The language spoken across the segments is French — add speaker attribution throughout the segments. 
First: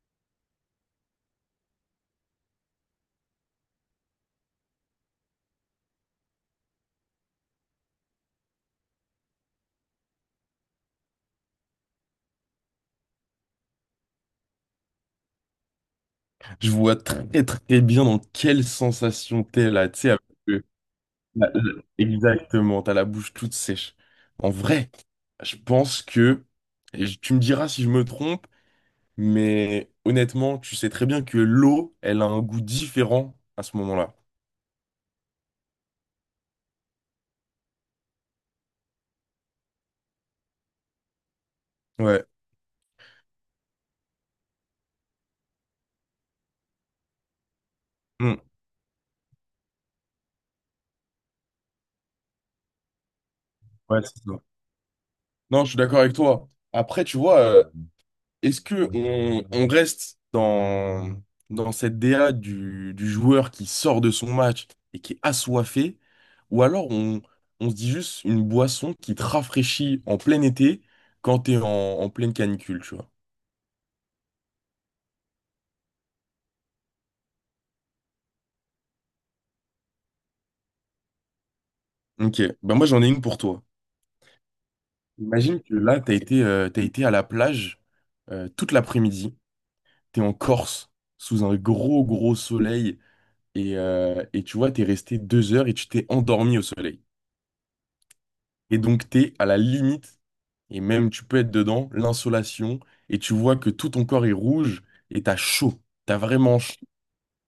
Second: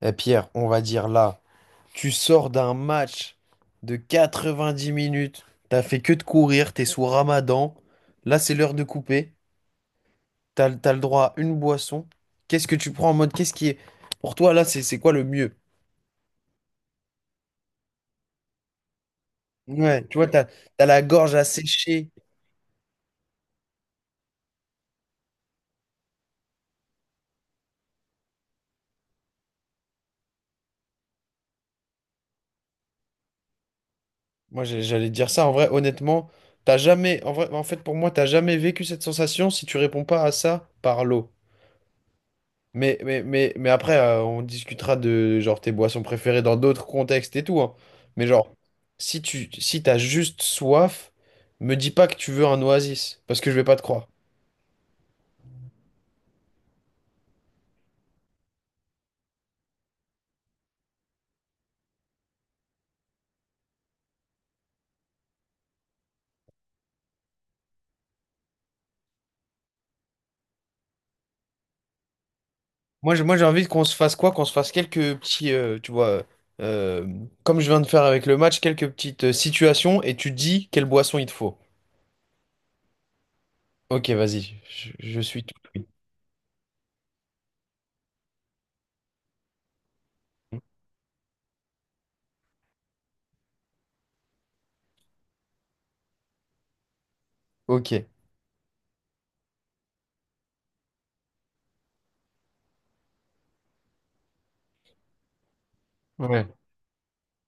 Speaker 1: Eh Pierre, on va dire là, tu sors d'un match de 90 minutes, t'as fait que de courir, t'es sous Ramadan, là c'est l'heure de couper, t'as le droit à une boisson. Qu'est-ce que tu prends en mode, pour toi là, c'est quoi le mieux?
Speaker 2: Je vois très très bien dans quelle sensation t'es là, tu
Speaker 1: Ouais,
Speaker 2: sais,
Speaker 1: tu
Speaker 2: avec
Speaker 1: vois, t'as,
Speaker 2: le-
Speaker 1: t'as la gorge asséchée.
Speaker 2: exactement, t'as la bouche toute sèche. En vrai, je pense que, tu me diras si je me trompe, mais honnêtement, tu sais très bien que l'eau, elle a un goût différent à ce moment-là.
Speaker 1: Moi j'allais te dire ça, en vrai, honnêtement, t'as jamais, en vrai, en fait pour moi, t'as jamais vécu cette sensation si tu réponds pas à ça par l'eau.
Speaker 2: Ouais.
Speaker 1: Mais après, on discutera de genre tes boissons préférées dans d'autres contextes et tout, hein. Mais
Speaker 2: Mm.
Speaker 1: genre, si t'as juste soif, me dis pas que tu veux un Oasis, parce que je vais pas te
Speaker 2: Ouais,
Speaker 1: croire.
Speaker 2: c'est ça. Non, je suis d'accord avec toi. Après, tu vois, est-ce que on reste dans cette DA du joueur qui sort de son match et qui est assoiffé, ou alors on se dit juste une boisson qui te rafraîchit en plein été quand t'es en pleine canicule, tu vois.
Speaker 1: Moi j'ai envie qu'on se fasse quoi? Qu'on se fasse quelques petits, tu vois, euh, comme je viens de faire avec le match, quelques petites situations, et tu dis quelle boisson il te faut.
Speaker 2: Ok, ben moi j'en ai une pour toi.
Speaker 1: Ok, vas-y, je suis tout
Speaker 2: Imagine que
Speaker 1: oui.
Speaker 2: là, t'as été à la plage toute l'après-midi, t'es en Corse, sous un gros gros soleil, et tu vois, t'es resté 2 heures et tu t'es endormi au soleil.
Speaker 1: Ok.
Speaker 2: Et donc, t'es à la limite, et même tu peux être dedans, l'insolation, et tu vois que tout ton corps est rouge, et t'as chaud. T'as
Speaker 1: Ouais.
Speaker 2: vraiment chaud.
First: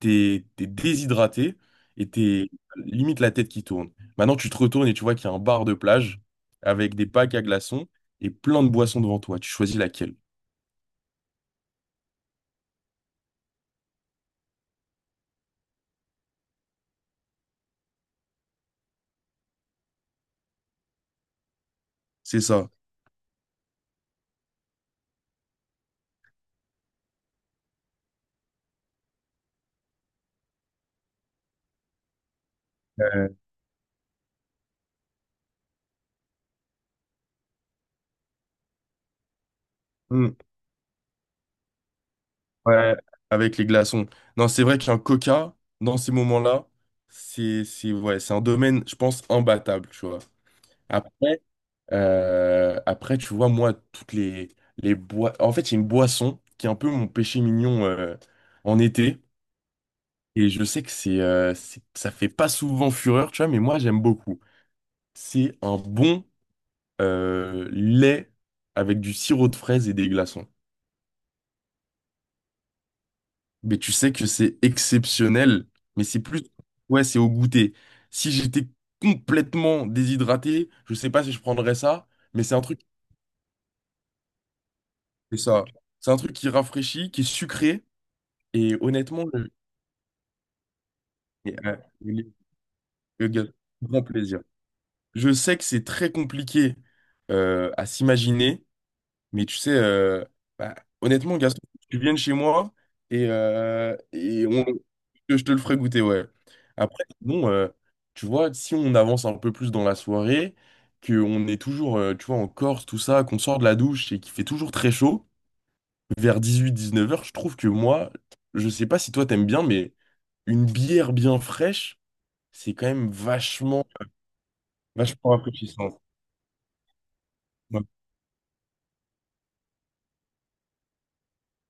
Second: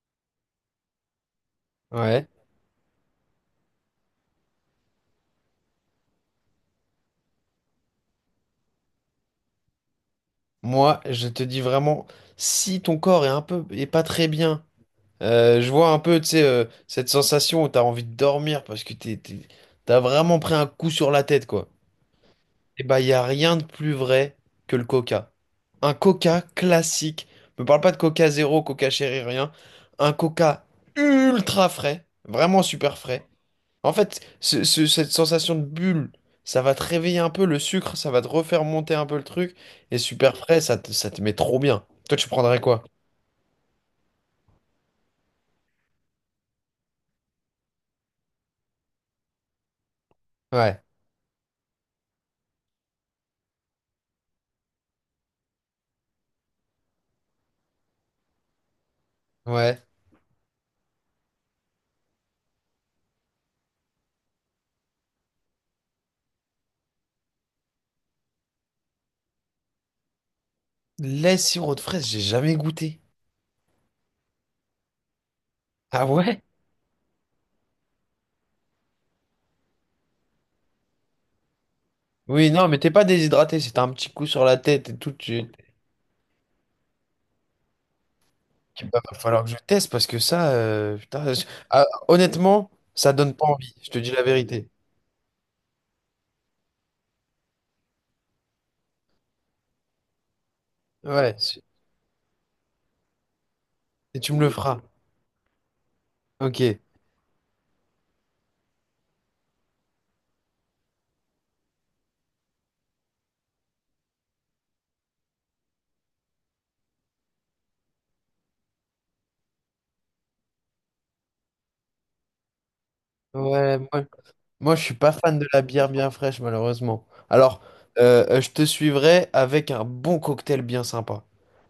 Speaker 2: T'es déshydraté, et
Speaker 1: Ouais.
Speaker 2: t'es limite la tête qui tourne. Maintenant, tu te retournes et tu vois qu'il y a un bar de plage avec des packs à glaçons et plein de boissons devant toi. Tu choisis laquelle.
Speaker 1: Moi, je te dis vraiment, si ton corps est un peu, est pas très bien. Je vois un peu, tu sais, cette sensation où t'as envie de dormir parce que t'as vraiment pris un coup sur la tête, quoi.
Speaker 2: C'est ça.
Speaker 1: Et bah, y a rien de plus vrai que le Coca. Un Coca classique. Me parle pas de Coca Zéro, Coca Chéri, rien. Un Coca ultra frais. Vraiment super frais.
Speaker 2: Euh,
Speaker 1: En fait, cette sensation de bulle, ça va te réveiller un peu le sucre, ça va te refaire monter un peu le truc. Et super
Speaker 2: hmm,
Speaker 1: frais, ça te met trop bien. Toi, tu prendrais quoi?
Speaker 2: ouais, avec les glaçons. Non, c'est vrai qu'un coca, dans ces moments-là, ouais, c'est un domaine, je pense, imbattable, tu vois.
Speaker 1: Ouais.
Speaker 2: Après, tu vois, moi, toutes les bois en fait, il y a une boisson qui est un peu mon péché mignon en été.
Speaker 1: Ouais.
Speaker 2: Et je sais que ça fait pas souvent fureur, tu vois, mais moi, j'aime beaucoup. C'est un bon lait avec du sirop de fraise et des glaçons.
Speaker 1: Lait sirop de fraise, j'ai jamais goûté.
Speaker 2: Mais tu sais que c'est exceptionnel, mais
Speaker 1: Ah
Speaker 2: c'est
Speaker 1: ouais?
Speaker 2: plus. Ouais, c'est au goûter. Si j'étais complètement déshydraté, je sais pas si je prendrais ça, mais
Speaker 1: Oui,
Speaker 2: c'est un
Speaker 1: non, mais
Speaker 2: truc.
Speaker 1: t'es pas déshydraté, c'est un petit coup sur la tête et tout.
Speaker 2: C'est
Speaker 1: Tu...
Speaker 2: ça. C'est un truc qui rafraîchit, qui est sucré. Et
Speaker 1: Il va
Speaker 2: honnêtement,
Speaker 1: falloir que je teste parce que ça, putain,
Speaker 2: et, euh,
Speaker 1: ah,
Speaker 2: le-
Speaker 1: honnêtement, ça
Speaker 2: le
Speaker 1: donne
Speaker 2: gars,
Speaker 1: pas envie, je te
Speaker 2: grand
Speaker 1: dis la
Speaker 2: plaisir.
Speaker 1: vérité.
Speaker 2: Je sais que c'est très compliqué à s'imaginer, mais tu sais, bah,
Speaker 1: Ouais,
Speaker 2: honnêtement, Gaston, tu viennes chez moi et, euh,
Speaker 1: et tu me
Speaker 2: et
Speaker 1: le
Speaker 2: on,
Speaker 1: feras.
Speaker 2: je te le ferai goûter, ouais.
Speaker 1: Ok.
Speaker 2: Après, bon, tu vois, si on avance un peu plus dans la soirée, qu'on est toujours, tu vois, en Corse, tout ça, qu'on sort de la douche et qu'il fait toujours très chaud, vers 18-19 heures, je trouve que moi, je sais pas si toi t'aimes bien, mais une bière bien fraîche, c'est quand même
Speaker 1: Ouais,
Speaker 2: vachement,
Speaker 1: moi je suis pas
Speaker 2: vachement
Speaker 1: fan de la bière
Speaker 2: rafraîchissant.
Speaker 1: bien fraîche, malheureusement. Alors,
Speaker 2: Ouais.
Speaker 1: je te suivrai avec un bon cocktail bien sympa.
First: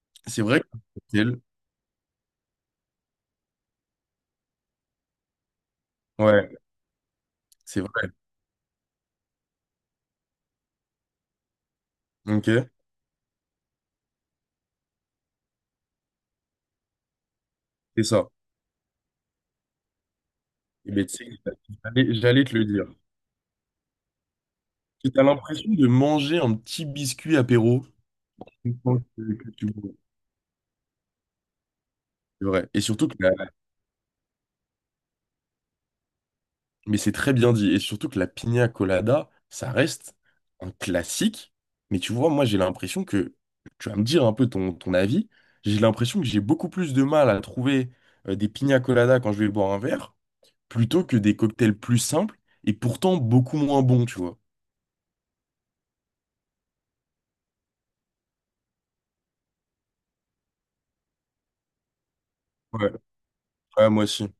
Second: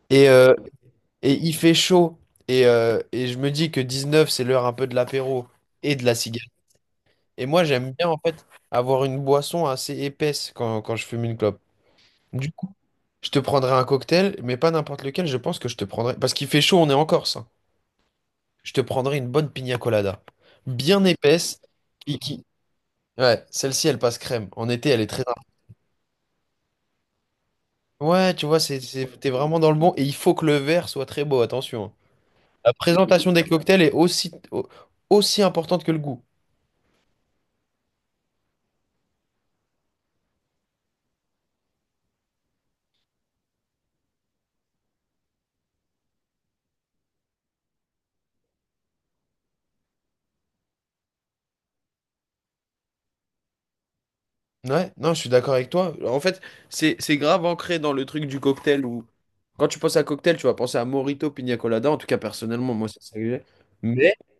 Speaker 1: Et,
Speaker 2: C'est
Speaker 1: euh,
Speaker 2: vrai que c'est le
Speaker 1: et
Speaker 2: cocktail.
Speaker 1: il fait chaud, et je me dis que 19 h c'est l'heure un peu de l'apéro et de la cigarette.
Speaker 2: Ouais,
Speaker 1: Et moi,
Speaker 2: c'est
Speaker 1: j'aime bien,
Speaker 2: vrai.
Speaker 1: en fait, avoir une boisson assez épaisse quand je fume une clope.
Speaker 2: Ok,
Speaker 1: Du coup, je te prendrai un cocktail, mais pas n'importe lequel. Je pense que je te prendrai... Parce qu'il fait chaud, on est en Corse, hein.
Speaker 2: c'est ça.
Speaker 1: Je te prendrai une bonne pina colada.
Speaker 2: Et
Speaker 1: Bien
Speaker 2: ben, tu sais,
Speaker 1: épaisse.
Speaker 2: j'allais
Speaker 1: Qui, qui...
Speaker 2: j'allais te le dire.
Speaker 1: Ouais, celle-ci, elle passe crème. En été, elle est
Speaker 2: Tu as
Speaker 1: très...
Speaker 2: l'impression de manger un petit biscuit apéro.
Speaker 1: Ouais, tu vois,
Speaker 2: Une fois
Speaker 1: t'es
Speaker 2: que
Speaker 1: vraiment
Speaker 2: tu
Speaker 1: dans le
Speaker 2: bois.
Speaker 1: bon. Et il faut que le verre soit très beau, attention, hein.
Speaker 2: C'est vrai.
Speaker 1: La
Speaker 2: Et surtout que
Speaker 1: présentation
Speaker 2: la-
Speaker 1: des cocktails est aussi, aussi importante que le goût.
Speaker 2: Mais c'est très bien dit. Et surtout que la piña colada, ça reste un classique. Mais tu vois, moi, j'ai l'impression que… Tu vas me dire un peu ton, ton avis. J'ai l'impression que j'ai beaucoup plus de mal à trouver des piña colada quand je vais boire un verre plutôt que des cocktails plus simples et pourtant beaucoup moins bons, tu vois.
Speaker 1: Ouais, non, je suis d'accord avec toi. En fait, c'est grave ancré dans le truc du cocktail où quand tu penses à cocktail, tu vas penser à Morito, Pina Colada. En tout cas, personnellement, moi,
Speaker 2: Ouais,
Speaker 1: c'est ça que j'ai.
Speaker 2: ouais, moi
Speaker 1: Mais
Speaker 2: aussi.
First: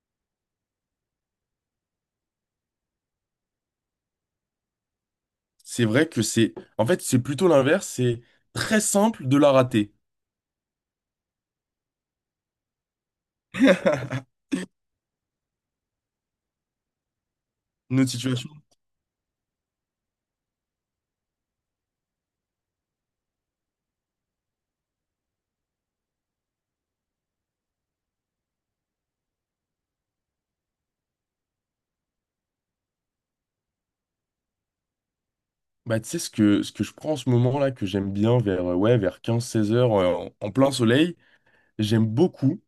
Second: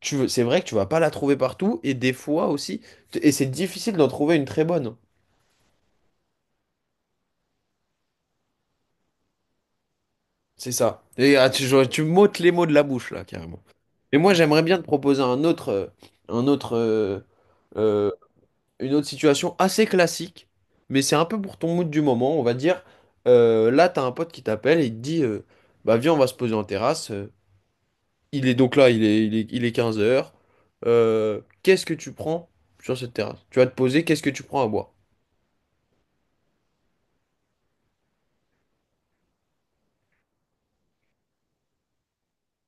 Speaker 1: tu veux, c'est vrai que tu vas pas la trouver partout, et des fois aussi, et c'est difficile d'en trouver une très bonne.
Speaker 2: C'est vrai que c'est… En fait, c'est plutôt l'inverse, c'est très simple de la rater.
Speaker 1: C'est ça. Et ah, tu m'ôtes les mots de la bouche là, carrément. Et moi, j'aimerais bien te proposer un autre euh,
Speaker 2: Notre situation.
Speaker 1: une autre situation assez classique, mais c'est un peu pour ton mood du moment, on va dire. Là, t'as un pote qui t'appelle et il te dit bah, viens, on va se poser en terrasse. Il est donc là, il est 15 h. Qu'est-ce que tu prends sur cette terrasse? Tu vas te poser, qu'est-ce que tu prends à boire?
Speaker 2: Bah, tu sais, ce que je prends en ce moment là, que j'aime bien vers, ouais, vers 15-16 heures en plein soleil, j'aime beaucoup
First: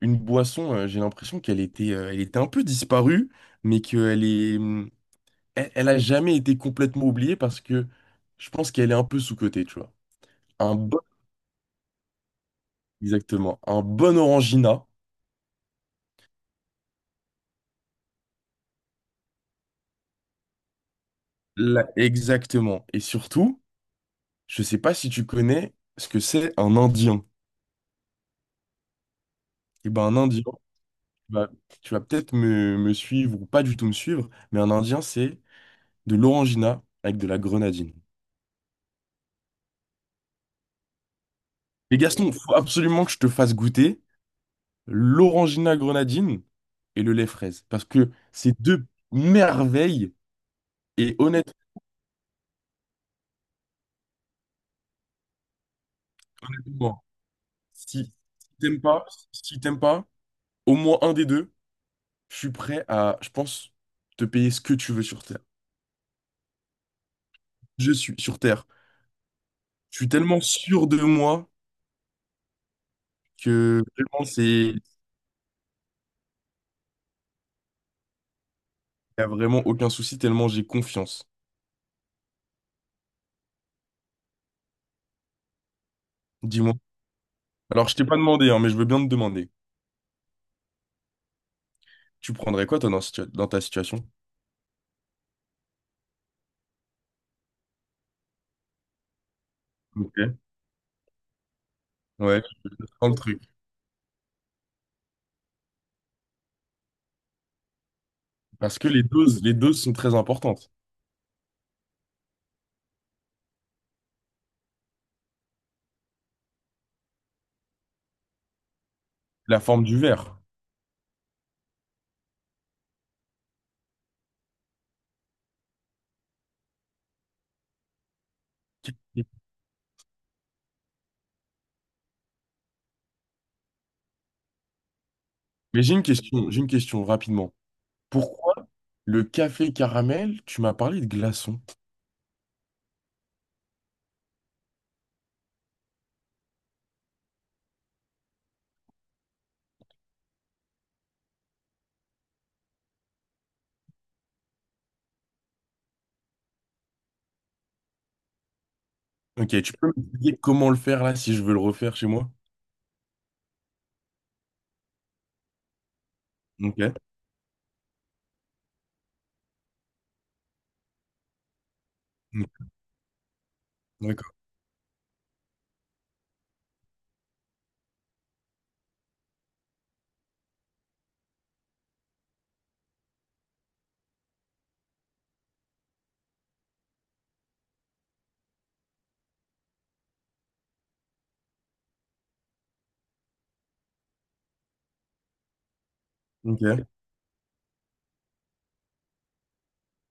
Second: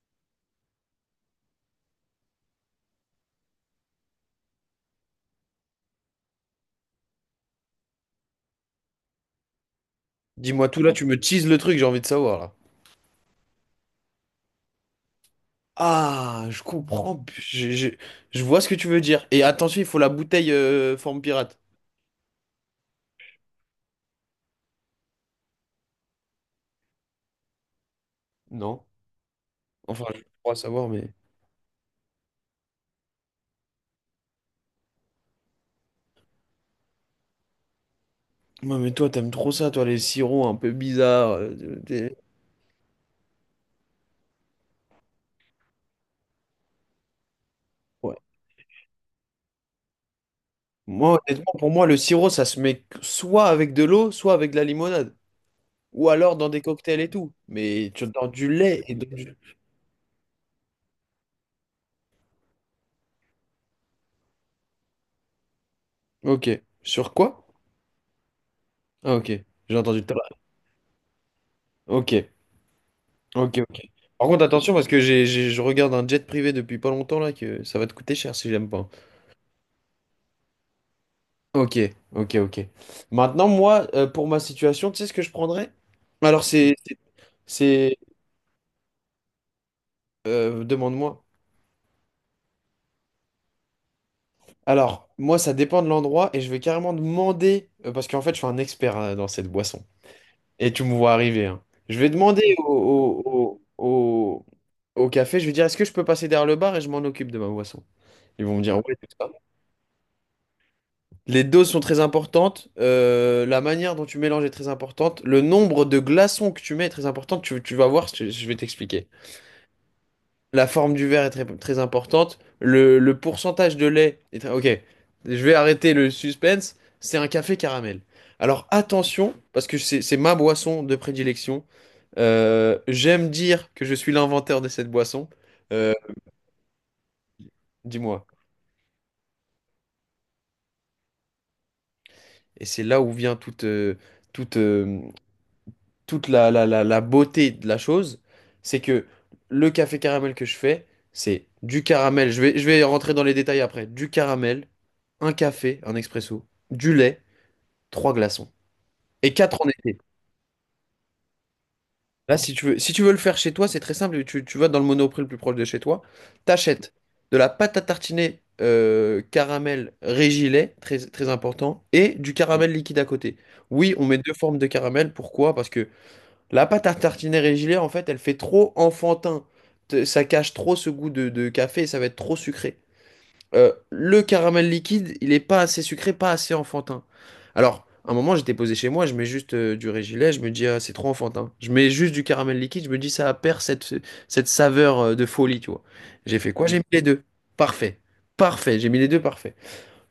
Speaker 2: une boisson. J'ai l'impression qu'elle était un peu disparue, mais qu'elle est, elle a jamais été complètement oubliée parce que je pense qu'elle est un peu sous-cotée, tu vois.
Speaker 1: Dis-moi
Speaker 2: Un
Speaker 1: tout là, tu me teases le truc, j'ai envie de savoir là.
Speaker 2: Exactement. Un bon Orangina.
Speaker 1: Ah, je comprends, je vois ce que tu veux dire. Et attention, il faut la bouteille forme pirate.
Speaker 2: Là, exactement. Et surtout, je sais pas si tu connais ce que c'est un Indien.
Speaker 1: Non?
Speaker 2: Et ben
Speaker 1: Enfin,
Speaker 2: un
Speaker 1: je
Speaker 2: Indien,
Speaker 1: crois savoir, mais.
Speaker 2: tu vas, tu vas peut-être me suivre ou pas du tout me suivre, mais un Indien, c'est de l'Orangina avec de la grenadine.
Speaker 1: Ouais, mais toi, t'aimes trop ça, toi, les sirops un peu bizarres.
Speaker 2: Mais Gaston, faut absolument que je te fasse goûter l'Orangina grenadine et le lait fraise. Parce que
Speaker 1: Ouais.
Speaker 2: c'est deux merveilles. Et
Speaker 1: Moi, honnêtement,
Speaker 2: honnête-
Speaker 1: pour moi, le sirop, ça se met soit avec de l'eau, soit avec de la limonade. Ou alors dans des cocktails
Speaker 2: honnêtement,
Speaker 1: et tout. Mais
Speaker 2: si,
Speaker 1: tu dans
Speaker 2: si
Speaker 1: du
Speaker 2: t'aimes
Speaker 1: lait et
Speaker 2: pas,
Speaker 1: dans du-
Speaker 2: si t'aimes pas, au moins un des deux. Je suis prêt à, je pense, te payer ce que tu veux sur Terre.
Speaker 1: ok. Sur quoi?
Speaker 2: Je suis sur Terre.
Speaker 1: Ah, ok. J'ai
Speaker 2: Je
Speaker 1: entendu
Speaker 2: suis
Speaker 1: tout à
Speaker 2: tellement
Speaker 1: l'heure.
Speaker 2: sûr de moi
Speaker 1: Ok. Ok, ok.
Speaker 2: que vraiment,
Speaker 1: Par
Speaker 2: c'est,
Speaker 1: contre, attention,
Speaker 2: il
Speaker 1: parce que je regarde un jet privé depuis pas longtemps, là, que ça va te coûter cher si j'aime pas.
Speaker 2: n'y a vraiment aucun souci, tellement j'ai confiance.
Speaker 1: Ok, ok, ok. Maintenant, moi, pour ma situation, tu sais ce que je prendrais? Alors,
Speaker 2: Dis-moi.
Speaker 1: c'est... c'est-
Speaker 2: Alors, je
Speaker 1: c'est-
Speaker 2: t'ai pas demandé, hein, mais je veux bien te demander.
Speaker 1: demande-moi.
Speaker 2: Tu prendrais quoi, toi, dans ta situation?
Speaker 1: Alors, moi, ça dépend de l'endroit et je vais carrément demander, parce qu'en fait, je suis un expert, hein, dans cette boisson.
Speaker 2: Ok.
Speaker 1: Et tu me vois arriver, hein. Je vais
Speaker 2: Ouais,
Speaker 1: demander
Speaker 2: je te prends le truc.
Speaker 1: au, au, au- au café, je vais dire, est-ce que je peux passer derrière le bar et je m'en occupe de ma boisson? Ils vont me dire,
Speaker 2: Parce que
Speaker 1: ouais, tout ça.
Speaker 2: les doses sont très importantes.
Speaker 1: Les doses sont très importantes, la manière dont tu mélanges est très importante, le nombre de glaçons que tu mets est très important, tu vas voir, je vais t'expliquer.
Speaker 2: La forme du verre.
Speaker 1: La forme du verre est très, très importante. Le pourcentage de lait est très... Ok, je vais arrêter le suspense. C'est un café caramel. Alors attention, parce que c'est ma boisson de prédilection. J'aime dire que je suis l'inventeur de cette boisson.
Speaker 2: Mais
Speaker 1: Euh,
Speaker 2: j'ai une question rapidement.
Speaker 1: Dis-moi.
Speaker 2: Pourquoi le café caramel, tu m'as parlé de glaçons?
Speaker 1: Et c'est là où vient toute, euh, toute la beauté de la chose, c'est que le café caramel que je fais, c'est du caramel, je vais rentrer dans les détails après, du caramel, un café, un expresso, du lait, trois glaçons. Et quatre
Speaker 2: Ok,
Speaker 1: en
Speaker 2: tu peux
Speaker 1: été.
Speaker 2: m'expliquer comment le faire là si je veux le refaire chez moi?
Speaker 1: Là, si tu veux, le faire chez toi, c'est très simple, tu vas dans le Monoprix le plus proche de chez toi, t'achètes
Speaker 2: Ok.
Speaker 1: de la pâte à tartiner caramel régilet, très, très important, et du
Speaker 2: Mm.
Speaker 1: caramel liquide à côté. Oui, on met deux
Speaker 2: D'accord.
Speaker 1: formes de caramel, pourquoi? Parce que la pâte à tartiner régulière, en fait, elle fait trop enfantin. Ça cache trop ce goût de café et ça va être trop sucré. Le caramel liquide, il est pas assez sucré, pas assez enfantin. Alors, à un moment, j'étais posé chez moi, je mets juste du régilet, je me dis, ah, c'est trop enfantin. Je mets juste du caramel liquide, je me dis, ça perd cette saveur de folie, tu vois. J'ai fait quoi? J'ai
Speaker 2: Ok.
Speaker 1: mis les deux. Parfait. Parfait. J'ai mis les deux, parfait.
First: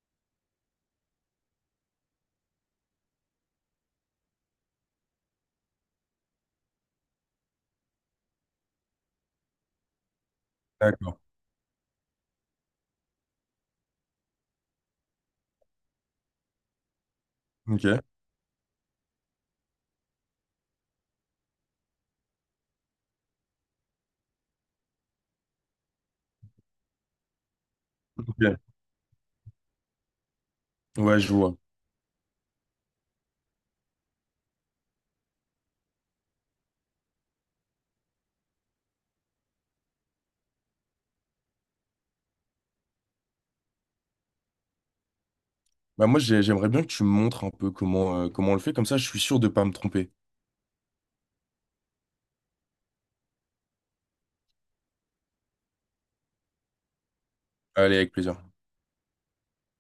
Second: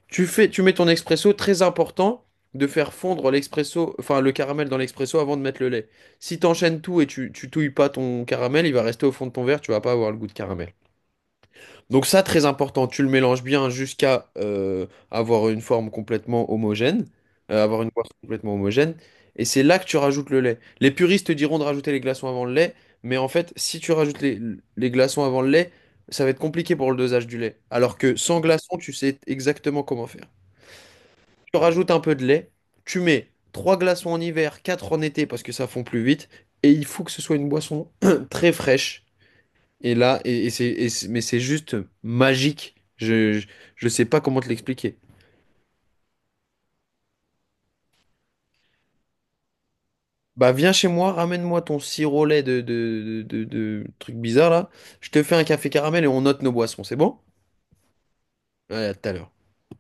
Speaker 1: Tu fais, tu mets ton expresso. Très important de faire fondre l'expresso, enfin le caramel dans l'expresso avant de mettre le lait. Si t'enchaînes tout et tu touilles pas ton caramel, il va rester au fond de ton verre, tu vas pas avoir le goût de caramel.
Speaker 2: D'accord.
Speaker 1: Donc ça, très important, tu le mélanges bien jusqu'à avoir une forme complètement homogène, avoir une
Speaker 2: Ok.
Speaker 1: forme complètement homogène, et c'est là que tu rajoutes le lait. Les puristes te diront de rajouter les glaçons avant le lait, mais en fait, si tu rajoutes les glaçons avant le lait, ça va être compliqué pour le dosage du lait. Alors que sans
Speaker 2: Ok.
Speaker 1: glaçons, tu sais exactement comment faire.
Speaker 2: Ouais, je vois.
Speaker 1: Tu rajoutes un peu de lait, tu mets trois glaçons en hiver, quatre en été parce que ça fond plus vite, et il faut que ce soit une boisson très fraîche. Et là, mais c'est juste magique. Je sais pas comment te l'expliquer.
Speaker 2: Bah moi j'aimerais bien que tu me montres un peu comment comment on le fait, comme ça je suis sûr de pas me tromper.
Speaker 1: Bah viens chez moi, ramène-moi ton sirop au lait de truc bizarre là. Je te fais un café caramel et on note nos boissons, c'est bon?
Speaker 2: Allez, avec plaisir.
Speaker 1: Allez, à tout à l'heure.